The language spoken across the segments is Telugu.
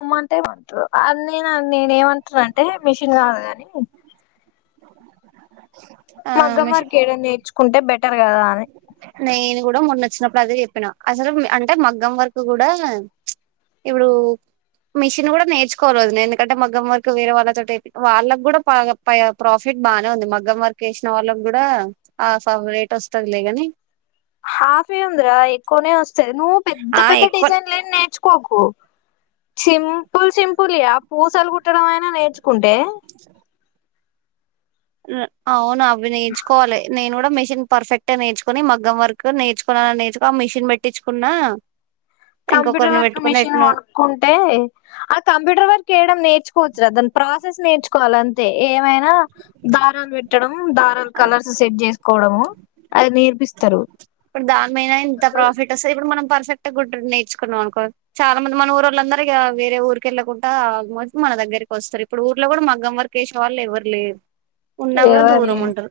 అమ్మంటేమంట్రు అన్ని నా నేనేమంటనంటే మిషిన్ కాదు కాని ఆ మగ్గం మిషన్ వర్క్ ఏయడం నేర్చుకుంటే బెట్ టరు కదా అని నేను కూడా మొన్న వచ్చినప్పుడు అదే చెప్పినా అసలు అంటే మగ్గం వర్కు కూడా ప్చ్ ఇప్పుడు మిషన్ కూడా నేర్చుకోరోజు ఎందుకంటే మగ్గం వర్కు వేరే వాళ్ళతోటి ఏపి వాళ్ళకు కూడా పై ప్రాఫిట్ బానే ఉంది మగ్గం వర్క్ వేసిన వాళ్ళకి కూడా ఆహాఫ్ రేట్ వస్తది లేగాని హాఫ్ ఏంది రా ఎక్కువనే వస్ నువ్వు పెద్ద ఆ పెద్ద ఎక్కువ డిజైన్లు ఏం నేర్చు కోకు సింపుల్ సింపుల్ యా పూసలు కుట్టడం అయినా నేర్చు కుంటే అవునా ఇవి నేర్చుకోవాలి నేను కూడ మిషన్ పర్ఫెక్ట్ గా నేర్చుకుని మగ్ం వర్క్ నేర్చుకోల నేర్చుకో ఆ మిషిన్ పెట్టించుకున్నా కంప్యూటర్ ఇంకొకరిని వర్క్ పెట్టుకుని మిషిన్ ఎట్నో కొనుక్కుంటే ఆ కంప్యూటర్ వర్క్ వయడం నేర్చుకోవచ్చురా దాని ప్రాసెస్ నేర్చుకో కోవాలంతే ఏమైనా దారాలు పెట్టడం దారాలు కలర్స్ సెట్ చేసుకోవడము అది నేర్పిస్త తరు ఇప్పుడు దాన్ మహైన ఎంత ప్రాఫిట్ వస్తుంది ఇప్పుడు మనం పర్ఫెక్ట్గా గు నేర్చుకున్నాం అనుకో చాలా మంది మన ఊర్ళ్ళందర ఇక వేరే ఊరిక వెళ్ళకుండా ఆ మో మన దగ్గరికి వస్తారు ఇప్పుడు ఊర్లో కూడా మగ్గం వర్కసే వాళ్ళు ఎవ్వరు లేరు ఉన్నా ఏ కూడా దూరం ఉంటారు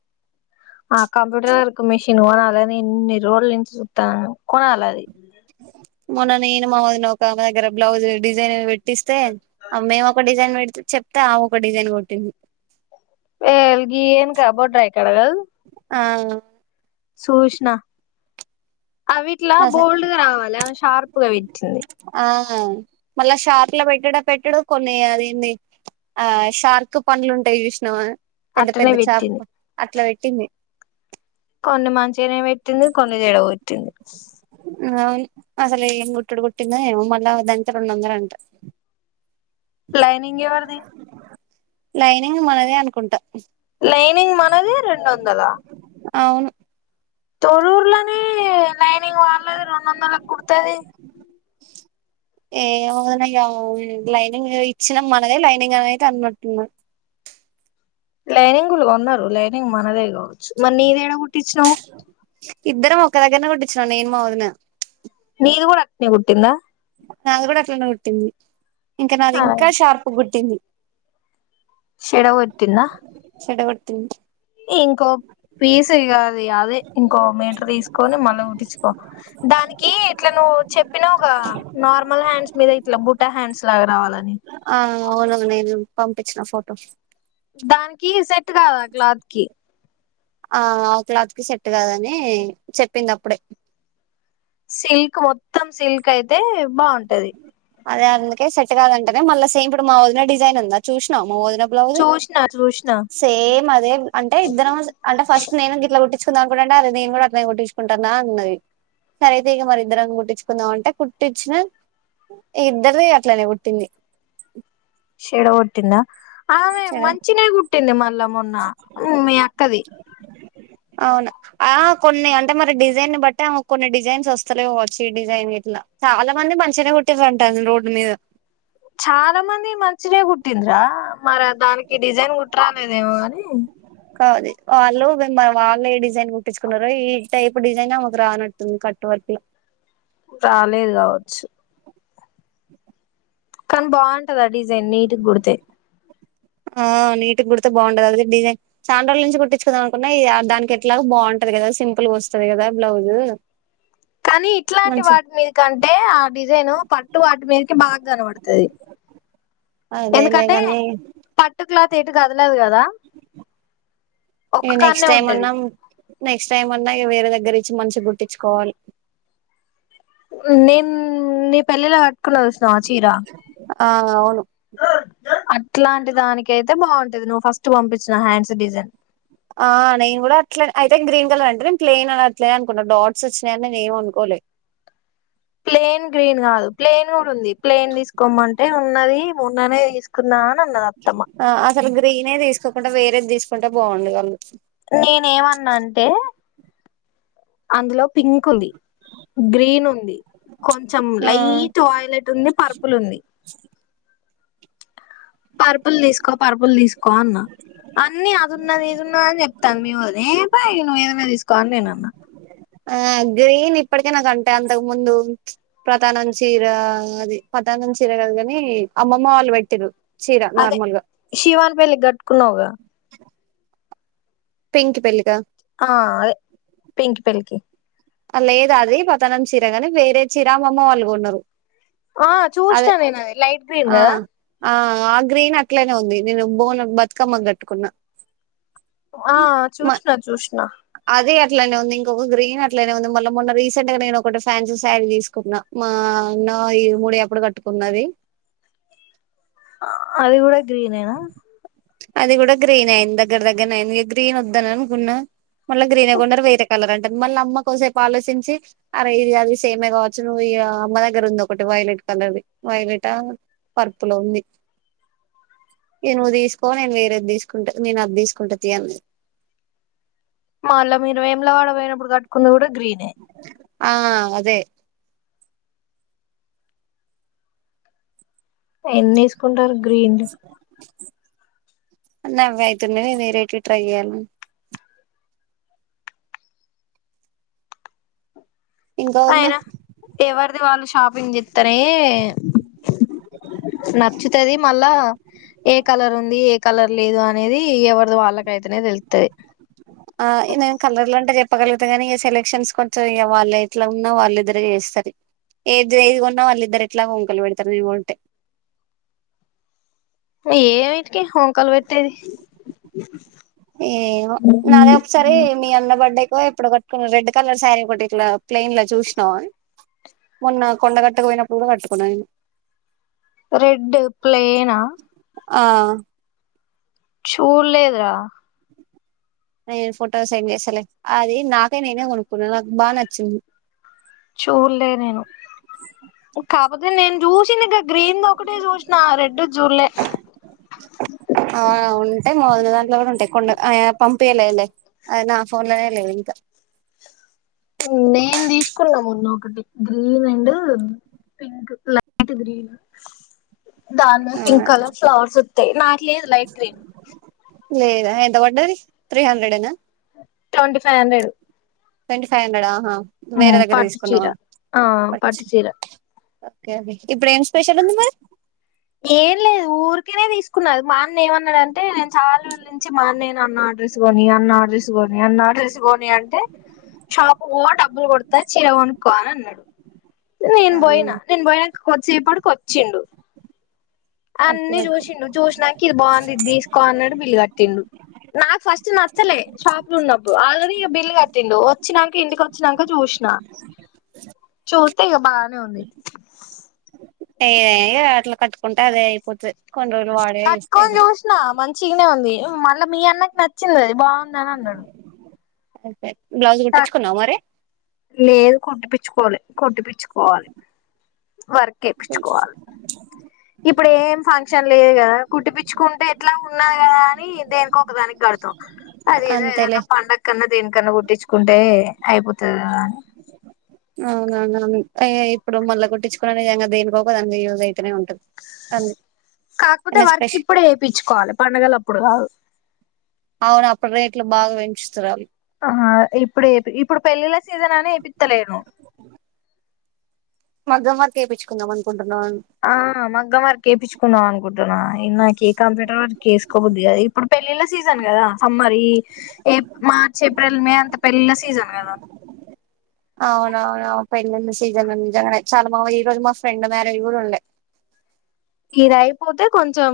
కంప్యూటర్ మిషన్ పోనాలని ఎన్ని రోజుల నుంచి చుస్తాను కొన అలది మనన్నని ఏను మామోదు నౌక మ ద్గర బ్లౌజ్ డిజైన్ పెట్ పట్టిస్తే మేము ఒక డిజైన్ పెట్ చెప్తా ఒక డిజైన్ కొట్టింది ఎ అల్గి ఏన్ కాబోడ్రయ కడగల్ ఆ సూచనా అవిట్లా అసలు బోల్డ్గా రావాలి అవి షార్ప్ ఎగా విచ్చింది ఆ మళ్ళా షార్క్ల పెట్టడా పెట్టడు కొన్ని అదిన్ని ఆ షార్క్ పండ్లు ఉంటాయి చూసినావా పెద్ద అట్టనే పెద్ద చాప పెట్టింది అట్లా పెట్ టిన్ని కొన్ని మంచిగానే పెట్టింది కొన్ని చెడగొట్టింది నోయి అసలు ఏం కుట్టుడు కుట్టింద ఏమో మళ్ళా అదంట రెండొందలంట లైనింగ్ ఎవరిది లైనింగ్ మనదే అనుకుంట లైనింగ్ మనదే రెండొందలా అవును తో ఉర్లనే లైనింగ్ వాడలేది రెండు వందల కుడతుది వు లైనింగ్ ఇచ్చినాం మనదే లైనింగ్ అనేయిది అనట్ున్నా లైనింగలు కొన్నారు లైనింగ్ మనదే కా మరిీ నీది ఏడ కుట్టించినావు ఒక్క దగ్గరనే కొట్టిచ్చినాను నేను మా వదిన నీది కూడా అట్లనే కుట్టిందా నాది కూడా అట్లానే కుట్టింది ఇంకా నాది ఇంకా షార్ప్ గుుట్టింది షెడ గొట్టిందా చెడ కుట్టింది ఇంకో పీస్ ఇకది అదే ఇంకో మీటర్ తీసుకొని మళ్ళీ కుట్టించుకో దానికి ఇట్లా నువ్వు చెప్పినావు కాదు నార్మల్ హ్యాండ్స్ మీద ఇట్లా బుటా హ్యాండ్స్ లాగా రావాలని ఆ అవును నేను పంపించిన ఫోటో దానికి సెట్ కాదా క్లాత్ కి ఆ ఆ క్లాత్ కి సెట్ కదని చెప్పింది అప్పుడే సిల్క్ మొత్తం సిల్క్ అయితే బాగుంటది అదే అందుకే సెట్ గాదు అంటేనే మళ్ళా సేమ్ ఇప్పుడు మా వొదిన డిజైన్ ఉందా చూసినా్ వోదిన బ్లౌజ్ చూసిన చూసిన సేమ్ అదే అంటే ఇద్దరం అంటే ఫస్ట్ నేను గిట్ల కుట్టి కుకున్నాను కూడా అడి అది నేను కూడా అట్నే గుట్టించుకుంటాను అన్నది సర అయితే ఇక మరి ఇద్దరం గుట్టించుకుందామ అంటే కుట్టించిన ఇద్దరిది అట్లనే కుట్టింది శడ గొట్టిందా ఆమె మంచిినీ కుట్టింది మళ్ళా మొన్న మీ అక్కది అవునా ఆ కొన్ని అంటే మరి డిజైన్ బట్టి కొన్ని డిజైన్స్ వస్తలే కావచ్చు ఈ డిజైన్ ఇట్లా చాలా మంది మంచిగానే కుట్టిండ్లు అంటున్నారు రోడ్డు మీద చాలా మంది మంచిదే కుట్టిందిరా మరి దానికి డిజైన్ కుట్ట రాలేదేమోగాని కాదు వాళ్ళు మిమ్మ వాళ్ళు ఏ డిజైన్ కుట్టించుకున్నారో ఈ టైప్ డిజైన్ ఆమెకు రానట్టుంది కట్టు వర్క్ లో రాలేదు కావచ్చు కానీ బాగుంటదిా డిజైన్ నీట్ గుడితే ఆ నీట్ గా గుడితే బాగుంటది అ డిజైన్ సాండ్రోళ్ళ నుంచి కుట్టించుకుదాం అనుకున్నా దానికి ఎట్లాగ బాగుంటది కదా సింపుల్గా వస్తుంది కదా బ్లౌజు కానీ ఇట్లాంటి వాటి మీద కంటే ఆ డిజైను పట్టు వాటి మీదకి బాగా కనపడుతుంది అయి అదే లేగానీ లా తేటు క అదిలా కదా ఒక్క ఇగ నెక్స్ట్ కన్నె టైం ఉంటది అన్నా నెక్స్ట్ టైమ్ అన్నా వేరే దగ్గర ఇచ్చి మంచిగా గుట్ంచుకోవాలి నిమ్ పెళ్ళిలో కట్కున్నా చూసినవా చీరా ఆ అవును ఆ అట్లాంటి దానికి అయితే బాగుంటది నువ్వు ఫస్ట్ పంపి ఆ నేను కూడా అట్లా అయితే గ్రీన్ కలర్ అదే ప్లయిన్ అనట్లేదు అనుకున్నా డాట్స్ వచ్చినాయని నే ఏం అనుకోలేదు ప్లెయిన్ గ్రీన్ కాదు ప్లయిన్ కూడా ఉంది ప్లెయిన్ తీసుకోమంటే ఉన్నది మొన్ననే తీసుకున్నా అన్నది అత్తమ్మ ఆ అసలు గ్రీనే తీసుకోకుండా వేరేది తీసుకుంటే బాగుండు వాళ్ళు నేను ఏమన్నా అంటే అందులో పింక్ ఉంది గ్రీన్ ఉంది కొంచెం ఆ లైట్ వాయిలెట్ ఉంది పర్పుల్ ఉంది పర్పుల్ తీసుకో పర్పుల్ తీసుకో అన్నా అన్ని అదున్నది ఇదున్నది అని చెప్తాంది మీ వదిన అదే ప నువ్వు ఏదైనా తీసుకోని నేను అన్నా ఆ గ్రీన్ ఇప్పటికే నాకు అంటే అంతకు ముందు ప్రదానం చీర అది ప్రదానం చీర కాదు కాని అమ్మమ్మ వాళ్ళు పెట్టిర్రు చీర అదే నార్మల్ గా శివాన్ పెల్లికి కట్టుకున్నావుగా పెంకి పెళ్లికా ఆ అదే పింకి పెళ్ళికి అలా ఏదది ప ప్రధానం చీరగానే వేరే చీర మా అమ్మ వాళ్ళు గొన్నారు ఆ చూసినా నేను అది లైట్ గ్రీన్ ఆ కదా ఆ ఆ గ్రీన్ అట్లనే ఉంది నేను బోనం బతుకమ్మకి కట్టుకున్నా ఆ చూసిన చూసిన ఇట్లనే ఉంది ఇంకో గ్రీన్ ఇట్లనే ఉంది మళ్ళ మొన్న రీసెంట్ గా నేను ఒకటి ఫ్యాన్సీ శారీ తీసుకున్నా మా అన్న ఇర మూడి అప్పుడు కట్టుకున్నది అ అది కూడ గ్రీనెనా అది గూడ గ్రీనే అయింది దగ్గర దగ్గరనే అయింది ఇక గ్రీన్ వద్దను అనుకున్నా మళ్ళ గ్రీనే కొన్నరు వేరే కలర్ అన్ మళ్ళ అమ్మ కోసేపు ఆలోచించి అరే ఇది అది సేమే కావచ్చు నువ్వు ఈ అమ్మ దగ్గర ఉంది ఒకటి వైలెట్ కలర్ది వైలెటా పర్పుల్ లో ఉంది ఇది నువ్వు తీసుకో నేను వేరేది తీసుకుంట నేను అది తీసుకుంటా తీ అన్నది మళ్ళ మీరు వేములవాడ పోయినప్పుడు కట్టుకున్నది కూడ ఆ అదే ఎన్ని తీసుకుంటారు గ్రీన్ లు అన్ని అవ్వే అయితున్నది నేను వేరేట్వి ట్రై చేయాల్న ఇంకా వదిన అయినా ఎవరిది వాళ్ళ ఇస్ షాపింగ్ చేస్తరే నచ్చుతది మల్ల ఏ కలర్ ఉంది ఏ కలర్ లేదు అనేది ఎవరిది వాళ్ళకైతేనే తెలుత్తది ఆ ఇదిం కలర్లంట చెప్ చెప్పగలుగుత గానీ ఇక సెలక్షన్స్ కొంచెం ఇక వాళ్ళు ఎట్లా ఉన్నా వాళ్ళిద్దరే చేస్తది ఏది ఏది కొన్నా వాళ్ళిద్దరు ఎట్లాగో వంకలు పెడతరు నేను కొంటే ఏమిటి కి వంకలు పెట్టేది ఏమో అప్పుడు కట్టుకున్న రెడ్ కలర్ శారీ ఒకటి ఇట్లా ప్లెయిన్ లో చూసినావా మొన్న కొండ కట్టుకపోయినప్పుడు కూడా కట్టుకున్నా నేను రెడ్ ప్లెయినా ఆ చూడ్లేదురా నేను ఫోటో సెండ్ చేస్తలే అది నాకే నేనే కొనుక్కున్నా నాకు బా నచ్చింది చూళ్ళే నేను కాకపోతే నేను చూసింది క ఆ ఉంటయ్ మా వొదిన దాంట్లో కూడా ఉంటాయ్ కొండ పంపియాలలే అయినా ఫోన్ లోనే లేవు ఇంకా నేను దీసుకున్నా మొన్న ఒకటి green and pink light green దాన్ ఆ పింక్ కలర్ ఫ్లవర్స్ వొత్తాయ్ నాకు లేదు లైట్ క్రీమ్ లేదా ఎంత వడ్డది త్రీ హండ్రెడ్ ఏనా twenty five hundred twenty five hundred ఆహా వేరే హ్మ్ దగ్గర పట్టు చీర తీసుకున్నావా ఆ పట్టు చీర ఇప్పుడేం స్పెషల్ ఉంది మరి ఏన్లేదు ఊర్ కేనే దీసుకున్నా మా అన్న ఏమన్నాడు అంటే నేను చాలా రోజుల నుంచి మా అన్నయ్యను అన్నా ఆ డ్రెస్స్ గొని అన్నా డ్రస్ గొని అన్నా డ్రస్ గొని అంటే షాప్ బో డబ్బులు కొడతా చీర కొనుక్కో అని అన్నాడు నేను ఆ బొయినా నేను బొయిన కొద్దిసేపడకి వొచ్చిండు ఓకే అన్ని ఓకే జూసిండు చూసినంక ఇది బాగుంది ఇది తీసుకో అన్నట్ బిల్ కట్టిండు నాకు ఫస్ట్ నచ్చలే షాప్ లో ఉన్నప్పుడు ఆల్రెడీ ఇగ బిల్ కట్టిండు వచ్చినంక ఇంటికొచ్చినంక చూసిన చూ తెగ బానే ఉంది ఏ అట్లా కట్ ఉంటాది అయిపోతే కట్టుకోన్ జూస్నా మ చిగనే ఉంది మళ్ళా మీ అన్నకి నచ్చింది అది బాగుంది అని అన్నాడు అయ్పై బ్లౌజ్ కుట్టించుకున్నా మరి లేదు కొట్టిపీచ్చుకోవాలి కొట్టిపీచ్చుకో వాలి వర్క్ వేపిచుకోవాలి. ఇప్పుడు ఏం ఫంక్షన్ లేదు కదా కుట్టిపిచ్చుకుంటే ఎట్లా ఉన్నాయ్ కదా అని దేనికో ఒకదానికి గడతాం అదేదో అంతేలే ఏదనా పండగ కన్నా దేనికన్నా కుట్టించుకుంటే అయిపోత్ [unintelligible] అయ్యా ఇప్పుడు మళ్ల కుట్టించుకున్నా నిజంగా దేనికోక దాని [unintelligible] కాకపోతే స్పెష వర్క్ ఇప్పుడే వేపించుకోవాలే పండగలు అప్పుడు కాదు అవును అప్పుడు రేట్లు బాగా పెంచుతురు ఆ ఇప్పుడు ఏ ఇప్పుడు పెళ్ళిళ్ళ సీజన్ అనే ఏపిత్తలేను మగ్గం వర్క్ ఏపించుకుందాం అనుకుంటున్నా ఆ మగ్గ మ్ వర్క్ చేపిస్ కున్నా అనుకుంటన్నా నాకే కంప్యూటర్ వరకుేసుకోకుద్దుది అది ఇప్పుడు పెళ్ళిళ్ళా సీజన్ కదా సమ్మర్ ఈ ఏ మార్చ్ ఏప్రిల్ మే అంత పెళ్ళిళ సీజన్ కదా అవునవును ప వెళ్లిింది సీజన్ ఉ చాలా మా ఈ రోజు మా ఫ్రెండ్ మ్యారేజ్ కూడా ఉండే ఇదియిపోతే కొంచెం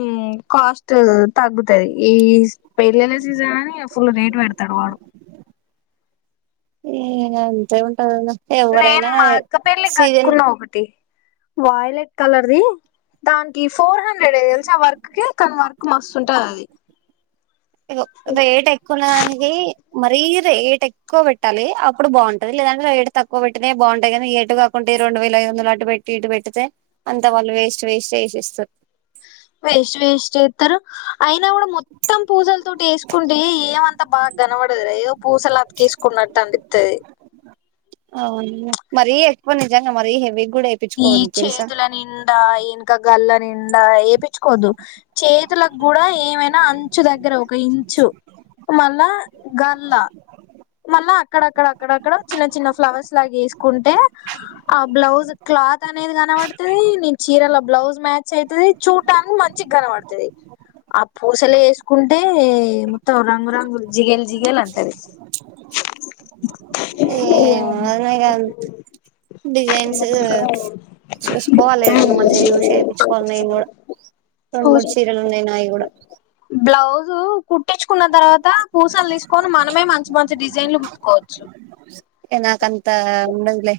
కాస్ట్ తగ్గుతది ఈ పెళ్ళిళ సీజన్ అని ఫుల్ రేట్ పెడుతుంది తడువాడు ఏ అంతే ఉంటదన్న నేను ఎవ్వరైనా మా అక్క పెళ్లిి సీజన్ కట్టుకున్న ఒకటి వాయలెట్ కలర్ది దానికి ఫోర్ హండ్రెడ్ ఏ మ ఆ వర్క్ క తన వర్క్ మస్తుంటుంది అది వయిట్ ఎక్కువననిది మరీ రేటు ఎక్కువ పెట్టాలి అప్పుడు బాగుంటది లేదంటే రేటు తక్కువ పెట్టినే బాగుంటాయి కానీ ఏటు కాకుంటే రెండు వేల ఐదు వందలు అటు పెట్టి ఇటు పెట్టితే అంత వాళ్ళు వేస్ట్ వేస్ట్ చేసి ఇస్తారు వష్ వేష్ట్ స్తారు అయినా కూడా మొత్తం పూజలతోోటి వేసుకుంటే ఏమంతా బాగా గనపడదు ఏదో పూసలు అతకేసుకున్నట్టు అనిపిస్తది అవును మరీ ఎక్ పని నిజంగా మరీ హవి ఈ చేతుల నిండా ఇనక గల్ళ నిం నా ఏవి ఇచుకోదు చేతులకు కూడా ఏమైనా అంచు దగ్గర ఒక ఇంచు మళ్ళా గల్ల మళ్ళ అక్కడక్కడ అక్కడక్కడ చిన్న చిన్న ఫ్లవర్స్ లాగా వేసుకుంటే ఆ బ్లౌజ్ క్లాత్ అనేది కనపడుతుంది నీ చీరల బ్లౌజ్ మ్యాచ్ అవుతుది చూడటానికి మంచి కనపడుతుది ఆ పూసలు వేసుకుంటే మొత్తం రంగు రంగులు జిగెల్ జిగెల్ అంటది ఏ అదనా డిజైన్స్ చూసుకోవాలిదన్న మంచిగా చూసి ఎయించుకోవాలి నేను కూడా రెండు మూడు చీరలు ఉన్నాయి నావి కూడా బ్లౌజూ కుట్టించుకున్న తర్వాత పూసలు తీసుకొని మనమే మంచి కొ డిజైన్లు కుట్టుకోవచ్చు ఇగ నాకంత ఉండదులే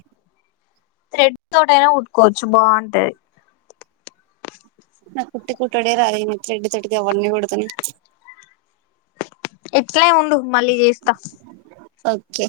త్రేడ్ తోడనే ఉట్కోవచ్చు బావుంటది నా కుటి కుట్టడే రా అని తెడ్ తడ్కి అవన్నీ కూడత లేరు ఎట్లే ఉండు మళ్ళీ చేస్తా ఓకే